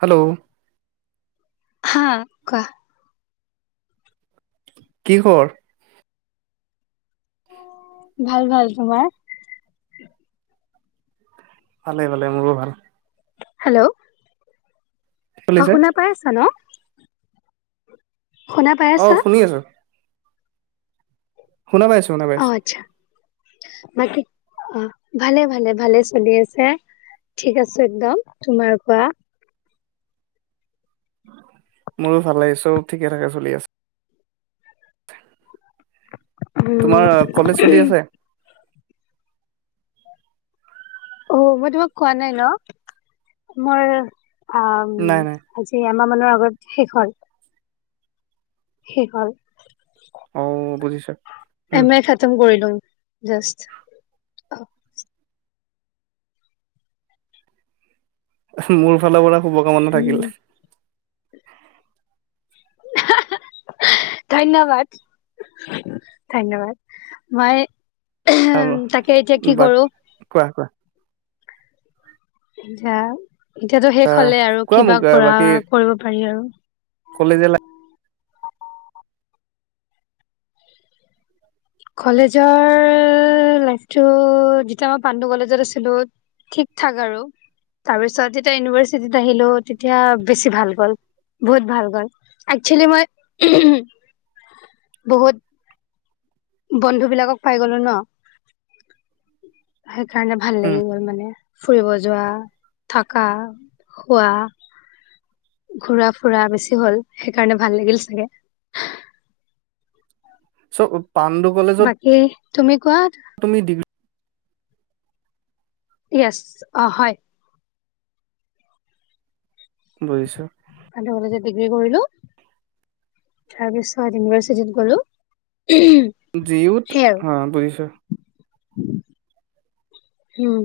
Hello হা কোৱা কি খবৰ ভাল ভাল তোমাৰ ভালে ভালে মোৰো ভাল হেল্ল' অ চলিছে? শুনা পাই আছা ন শুনা পাই অ আছা শুনি আছো শুনা পাইছো শুনা অ পাইছো আচ্ছা বাকী অ ভালে ভালে ভালে চলি আছে ঠিক আছে একদম তোমাৰ কোৱা মোৰো ভাল লাগে চব ঠিকে থাকে চলি আছে উম তোমাৰ কলেজ চলি আছে অ মই তোমাক কোৱা নাই ন মোৰ আ নাই নাই আজি আমাৰ মানৰ আগত শেষ হল শেষ হল অ বুজিছো উম এম এ খাটম কৰিলো জাষ্ট অ মোৰ ফালৰ পৰা শুভকামনা উম থাকিল [inaudible] ধন্যবাদ ধন্যবাদ মই তাকে, এতিয়া কি বা কৰোঁ? কোৱা কোৱা এতিয়া, এতিয়াতো শেষ হ'লে আৰু? কোৱা মোক কিবা কৰা, বাকী কৰিব পাৰি আৰু? কলেজীয়া লা কলেজৰ লাইফটো! যেতিয়া মই পাণ্ডু কলেজত আছিলোঁ ঠিক থঠাক আৰু। তাৰ পিছত, যেতিয়া ইউনিভাৰ্চিটিত আহিলোঁ, তেতিয়া বেছি ভাল গ'ল। বহুত ভাল গ'ল। একচ্ছলি মই বহুত বন্ধু বিলাকক পাই গ'লো ন? উ সেইকাৰণে ভাল লাগি গ'ল মানে, ফুৰিব যোৱা। থা, খোৱা। ঘুৰা ফুৰা বেছি হ'ল, সেইকাৰণে ভাল লাগিল চাগে। চ' পাণ্ডু কলেজত বাকী তুমি কোৱা তুমি ডিগ্ৰী য়েছ, অ', হয়। বুজিছোঁ। কলেজত ডিগ্ৰী কৰিলোঁ। তাৰপিছত ইউনিভাৰ্চিটিত গলোঁ। জি ইউ ত? হা, বুজিছোঁ। হম।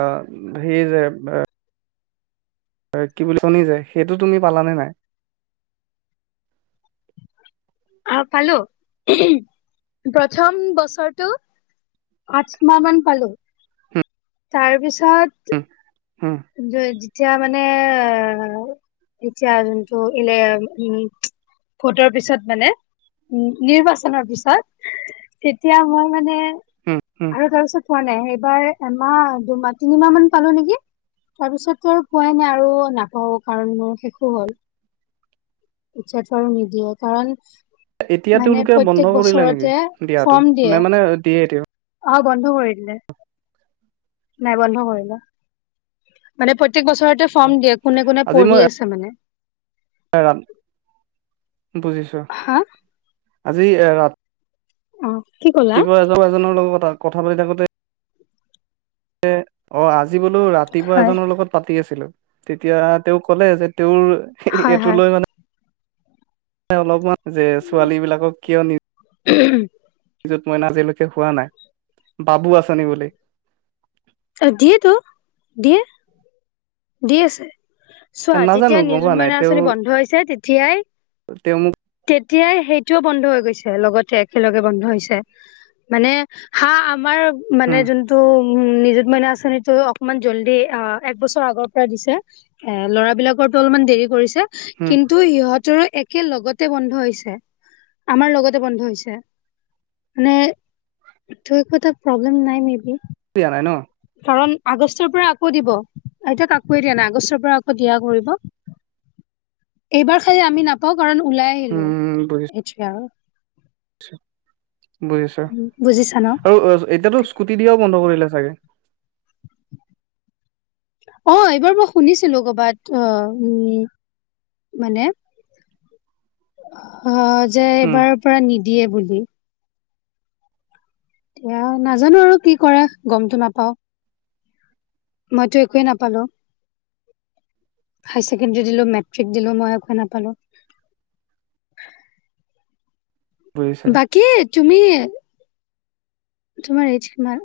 অ, সেই যে, [unintelligible] কি বুলি শুনি যায়। সেইটো তুমি পালানে নাই? আহ, পালো। প্ৰথম বছৰটো আঠ মাহমান পালোঁ। [unintelligible] তাৰপিছত, [unintelligible] উম এতিয়া মানে, এতিয়া [unintelligible] উম, ভোটৰ পিছত মানে, ও, নিৰ্বাচনৰ পিছত, তেতিয়া মই মানে উম উম আৰু তাৰপিছত হোৱা নাই। সেই এইবাৰ এমাহ, দুমাহ, তিনিমাহ মান পালোঁ নেকি? তাৰপিছত আৰু পোৱাই নাই। আৰু নাপাও কাৰণ মোৰ শেষো হ'ল। ইচ্ছাটো আৰু নিদিয়ে, কাৰণ এতিয়া মানে তেওঁলোকে বন্ধ প্ৰত্যয়েক কৰিলে নেকি বছৰতে দিয়াটো ফৰ্ম নে দিয়ে। মানে দিয়ে এতিয়া অ', বন্ধ কৰি দিলে। নাই, বন্ধ কৰিলে। মানে প্ৰ প্ৰত্যেক বছৰতে ফৰ্ম দিয়ে, কোনে কোনে পঢ়ি আছে মানে। [unintelligible] বুজিছোঁ।‌ হা আজি এ, ৰা, অ'। কি ক'লা? ৰাতিপুৱা এজক এজনৰ লগত কথা পাতি থাকোঁতে অ', আজি বোলো, ৰাতিপুৱা হয় এজনৰ লগত পাতি আছিলোঁ। তেতিয়া, তেওঁ ক'লে যে, তেওঁৰ সেই, হয় এইটো হয় লৈ মানে, অলপমান যে, ছোৱালী বিলাকক কিয় নি উম য'ত [unintelligible] আজিলৈকে হোৱা নাই, বাবু আঁচনি বুলি। [unintelligible] দিয়েটো। দিয়ে। দি আছে। চোৱা নাজানো যেতিয়া গম নিযুত পোৱা নাই মইনা তেওঁ আঁচনি বন্ধ হৈছে, তেতিয়াই তেওঁ মোক এতিয়াই সেইটোও বন্ধ হৈ গৈছে। লগতে একেলগে বন্ধ হৈছে। মানে হাঁ, আমাৰ মানে উম যোনটো উম, নিযুত মইনা আঁচনিটো অকনমান জল্দি, আ, এক বছৰ আগৰ [unintelligible] দিছে। এ, ল'ৰাবিলকৰটো অলপমান দেৰি কৰিছে। হম কিন্তু সিহঁতৰ এক খেই লগতে বন্ধ হৈছে। আমাৰ লগতে বন্ধ হৈছে। মানে তোৰ ক প্ৰব্লেম নাই মে িয় নাই ন কাৰণ আগষ্টৰ পৰা আকৌ দিব এতাক আক দিয়া নাই আগষ্টৰ পৰা আকৌ দিয়া কৰিব এইবাৰ খালি আমি নাপাওঁ কাৰণ ওলাই আহিলো এইটো আৰু আচছা বুজিছা বুজিছা ন আৰু এতিয়াতো স্কুটি দিয়াও বন্ধ কৰিলে চাগে [unintelligible] অ এইবাৰ মই শুনিছিলো কৰ'বাত আহ উম মানে অ যে উম এইবাৰৰ পৰা নিদিয়ে বুলি এতিয়া নাজানো আৰু কি কৰে গমটো নাপাও মইতো একোৱে নাপালো হাই ছেকেণ্ডৰী দিলো মেট্ৰিক দিলো মই একোৱেই নাপালো বুজিছো বাকী তুমি তোমাৰ এইজ কিমাৰ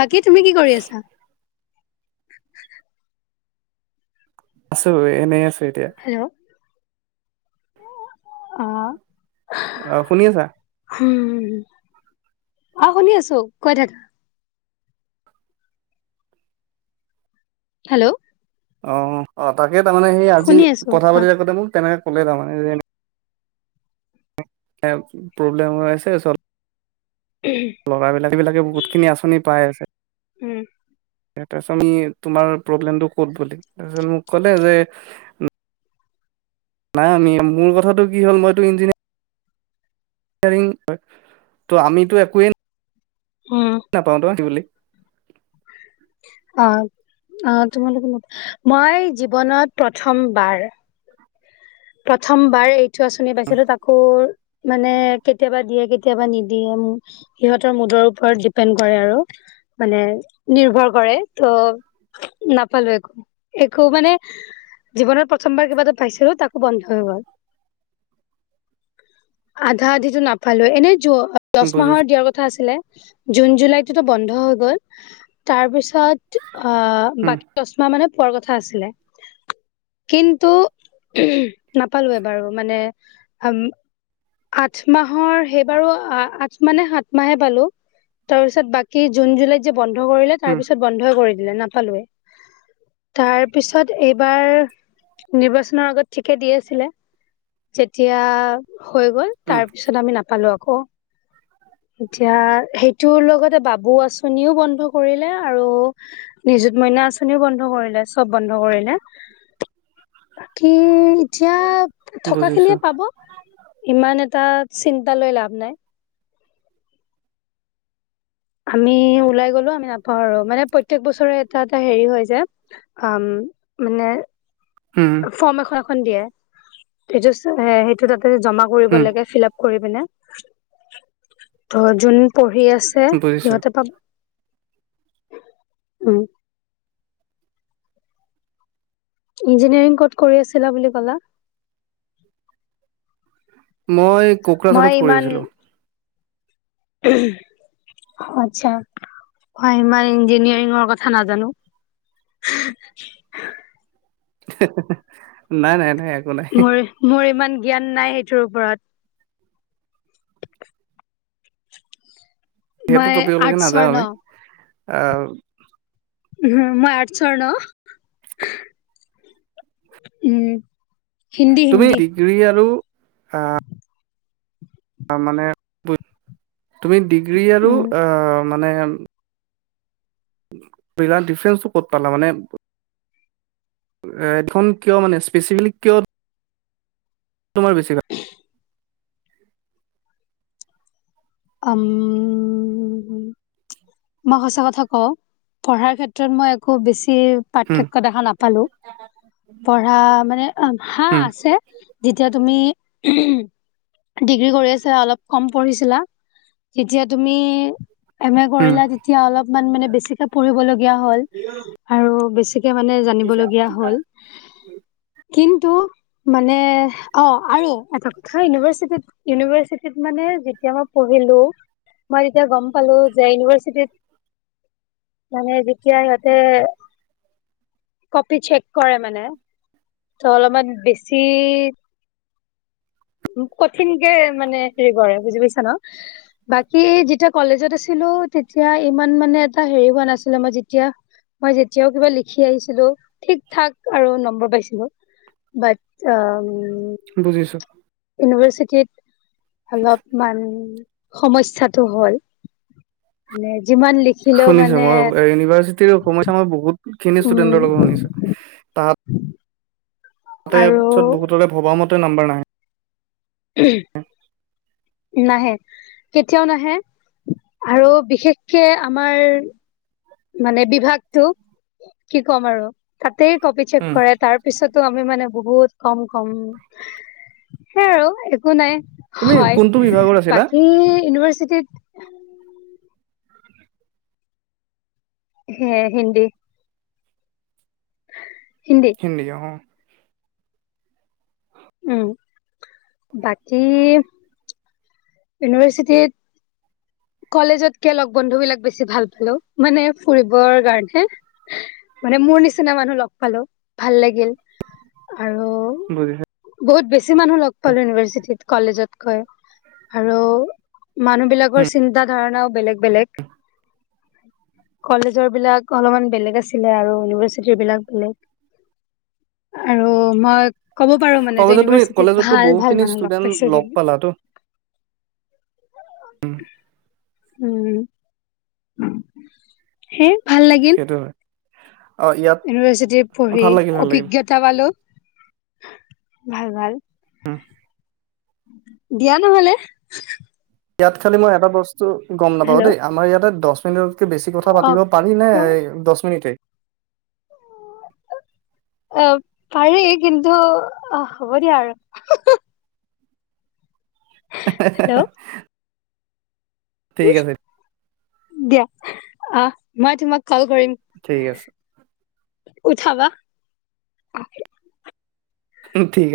বাকী তুমি কি কৰি আছা আছো এনেই আছো এতিয়া উম আহ শুনি আছা উম অ শুনি আছো কৈ দাদা হেল্ল' অ অ তাকে তাৰমানে সেই আজি শুনি আছো কথা কোৱা পাতি থাকতে মোক তেনেকে ক'লে তাৰমানে প্ৰব্লেম হৈ আছে চল ল'ৰাবিলাক এইবিলাকে বহুতখিনি আঁচনি পাই আছে উম তাৰপিছত আমি তোমাৰ প্ৰব্লেমটো ক'ধ বুলি তাৰপিছত মোক ক'লে যে নাই আমি মোৰ কথাটো কি হ'ল মইতো ইঞ্জিনিয়াৰ ত আমিতো একোৱে নাই উম নাপাওঁ তোতিব বুলি উ অ অ তোমালোকে মই জীৱনত প্ৰথমবাৰ প্ৰথম বাৰ এইটো আচনি পাইছিলো তাকো মানে কেতিয়াবা দিয়ে কেতিয় কেতিয়াবা নিদিয়ে সিহঁতৰ মুদৰ ওপৰত ডিপেণ্ড কৰে আৰু মানে নিৰ্ভৰ কৰে ত নাপালো একো একো মানে জীৱনত প্ৰথমবাৰ কিবা এটা পাইছিলো তাক বন্ধ হৈ গল আধা আধিটো নাপালো এনে টো দহ মাহৰ বুজিছো দিয়াৰ কথা আছিলে জুন জুলাইততো বন্ধ হৈ গ'ল তাৰপিছত আহ উম বাকী ৰশমা মানে পোৱাৰ কথা আছিলে কিন্তু নাপালোে বাৰু মানে আঠ মাহৰ সেইবাৰো আঠ মানে সাত মাহে পালো তাৰপিছত বাকী জুন জুলাইত যে বন্ধ কৰিলে তাৰ উম পিছত বন্ধই কৰি দিলে নাপালেই তাৰ পিছত এইবাৰ নিৰ্বাচনৰ আগত ঠিকে দি আছিলে যেতিয়া হৈ গ'ল তাৰ উম পিছত আমি নাপালো আকৌ এতিয়া সেইটোৰ লগতে বাবু আচনিও বন্ধ কৰিলে আৰু নিজুত মইনা আঁচনিও বন্ধ কৰিলে চব বন্ধ কৰিলে [unintelligible] বাকী এতিয়া থকা বুজিছো খিনিয়ে পাব ইমান এটা চিন্তালৈ লাভ নাই আমি ওলাই গ'লো আমি নাপাওঁ আৰু মানে প্ৰত্য়েক বছৰে এটা এটা হেৰি হয় যে আ মানে উম ফ্ৰম এখন-এখন দিয়ে। এইটো চে সেইটো জমা কৰিব উম লাগে ফিলাপ, পিনে ত যোন পঢ়ি আছে বুজিছো সিহঁতে পাব। উম, ইঞ্জিনিয়াৰিং কত কৰি আছিলা বুলি কলা? মই কোকৰাঝাৰত কৰি আছিলো। উ [unintelligible] আচ্ছা, হয় ইমান ইঞ্জিনিয়াৰিঙৰ কথা নাজানো। [inaudible] নাই-নাই-নাই, মোৰ-মোৰ ইমান জ্ঞান নাই সেইটোৰ ওপৰত। সেইটো মই টপিবলৈকে আৰ্টছৰ নাযাওঁ আমি অহ, উম, মই আঠছ ন উম, হিন্দী তুমি হিন্দী। ডিগ্ৰী আৰু আঁহ, মানে তুমি ডিগ্ৰী আৰু উম, আ মানে পেৰা ডিফাৰেন্ঞ্চটো ক'ত পালা মানে। এ ধন কিয় মানে স্পেচিফিলি কিয়? তোমাৰ বেছি ভাল। উম, মই সঁচা কথা কওঁ পঢ়াৰ ক্ষেত্ৰত মই আকো বেছি উম, পাৰ্থক্য দেখা নাপালো। পঢ়া মানে হা উম, আছে যেতিয়া তুমি ডিগ্ৰী কৰি আছা অলপ কম পঢ়িছিলা তেতিয়া তুমি, এম এ উম, কৰিলো তেতিয়া অলপমান মানে বেছিকে পঢ়িবলগীয়া হ'ল আৰুে। মানে জানিবলগীয়া হ'ল কিন্ত হয় [inaudible] মানে অ' আৰু এটা কথা ইউনিভাৰ্চিট-ইউনিভাৰ্চিটিত মানে যেতিয়া মই পঢহিলো মই তেতিয়া গম পালো যে ইউনিভাৰ্চিটিত মানে যেতিয়া সিহতে, কপি চেক কৰে মানে ত' অলপমান বেছি কঠিনকে মানে হেৰি কৰে বুজি পাইছা ন। বাকী যিটো কলেজ আছি ছিলো তেতিয়া ইমান মানে এটা হেৰি হোৱা নাছিলে মই যেতিয়া। মই যেতিয়াও কিবা লিখি আহিছিলো ঠিক থঠাক আৰু নম্বৰ পাইছিলো। বাত অ', বুজিছো। ইউনিভাৰ্চিটিত অলপ মান সমস্যাটো হ'ল। মানে যিমান লিখিলেও শুনিছো মানে মই ইউনিভাৰ্চিটিৰ সমস্যা মই বহুত খিনি উম ষ্টুডেন্টৰ লগত শুনিচো তাত তাতে আৰু পিছত বহুতৰে ভবা মতে নাম্বাৰ নাহে। নাহে কেতিয়াও নাহে। আৰু বিশেষকে আমাৰ মানে বিভাগতটো কি ক'ম আৰু তাতে কপি চেক উম, কৰে তাৰ পিছত টো আমি মানে বহুত কম-কম সেইয় আৰু একো নাই। তুমি কোনটো হয় বিভাগৰ আছিলা? বাকী ইউনিভাৰ্চিটিত হে হিন্দি। হিন্দিয় অ, উম, বাকী ইউনিভাৰ্চিটি। কলেজতকে লগ বন্ধু বিলাক বেছি ভাল পালো। মানে ফুৰিবৰ কাৰণে মানে মোৰ নিচিনা মানুহ লগ পালো, ভাল লাগিল। আৰু বুজিছো। বহুত বেছি মানুহ লগ পালো ইউনিভাৰ্চিটিত, কলেজত। আৰু মানুহ বিলাকৰ- চিন্তা ধাৰণাও বেলেগ-বেলেগ। কলেজৰ বিলাক অলপমান বেলেগ আছিলে আৰু ইউনিভাৰ্চিটিৰ বিলাক বেলেগ। আৰু মই ক'ব পাৰো মানে যে তাৰপিছত তুমি ইউনিভাৰ্চিটিত কলেজতকৈ ভাল-ভাল বহুখিনি মানুহ লগ ষ্টুডেন্ট পাইছো যে পালাতো উম, সেই- সেইটো হয় অ' ইয়াত ইউনিভাৰ্চিটি পঢ়ি ভাল লাগিল ভাল লাগিল। অভিজ্ঞতা পালো। ভাল-ভাল। উম দিয়া নহলে। ইয়াত খালি মই এটা বস্তু গম নাপাওঁ হেল্ল' দেই, আমাৰ ইয়াতে দশ মিনিট- বেছি কথা অ পাতিব পাৰিনে, ক এ, দশ মিনিটে? [inaudible] অ' পাৰি কিন্তু আহ হ'ব দিয়া আৰু হা! হা! হে হে হে হে! হেল্ল' ঠিক আছে। দিয়া। অহ' মই তোমাক কল কৰিম। ঠিক আছে উঠাবা। ঠিক আ-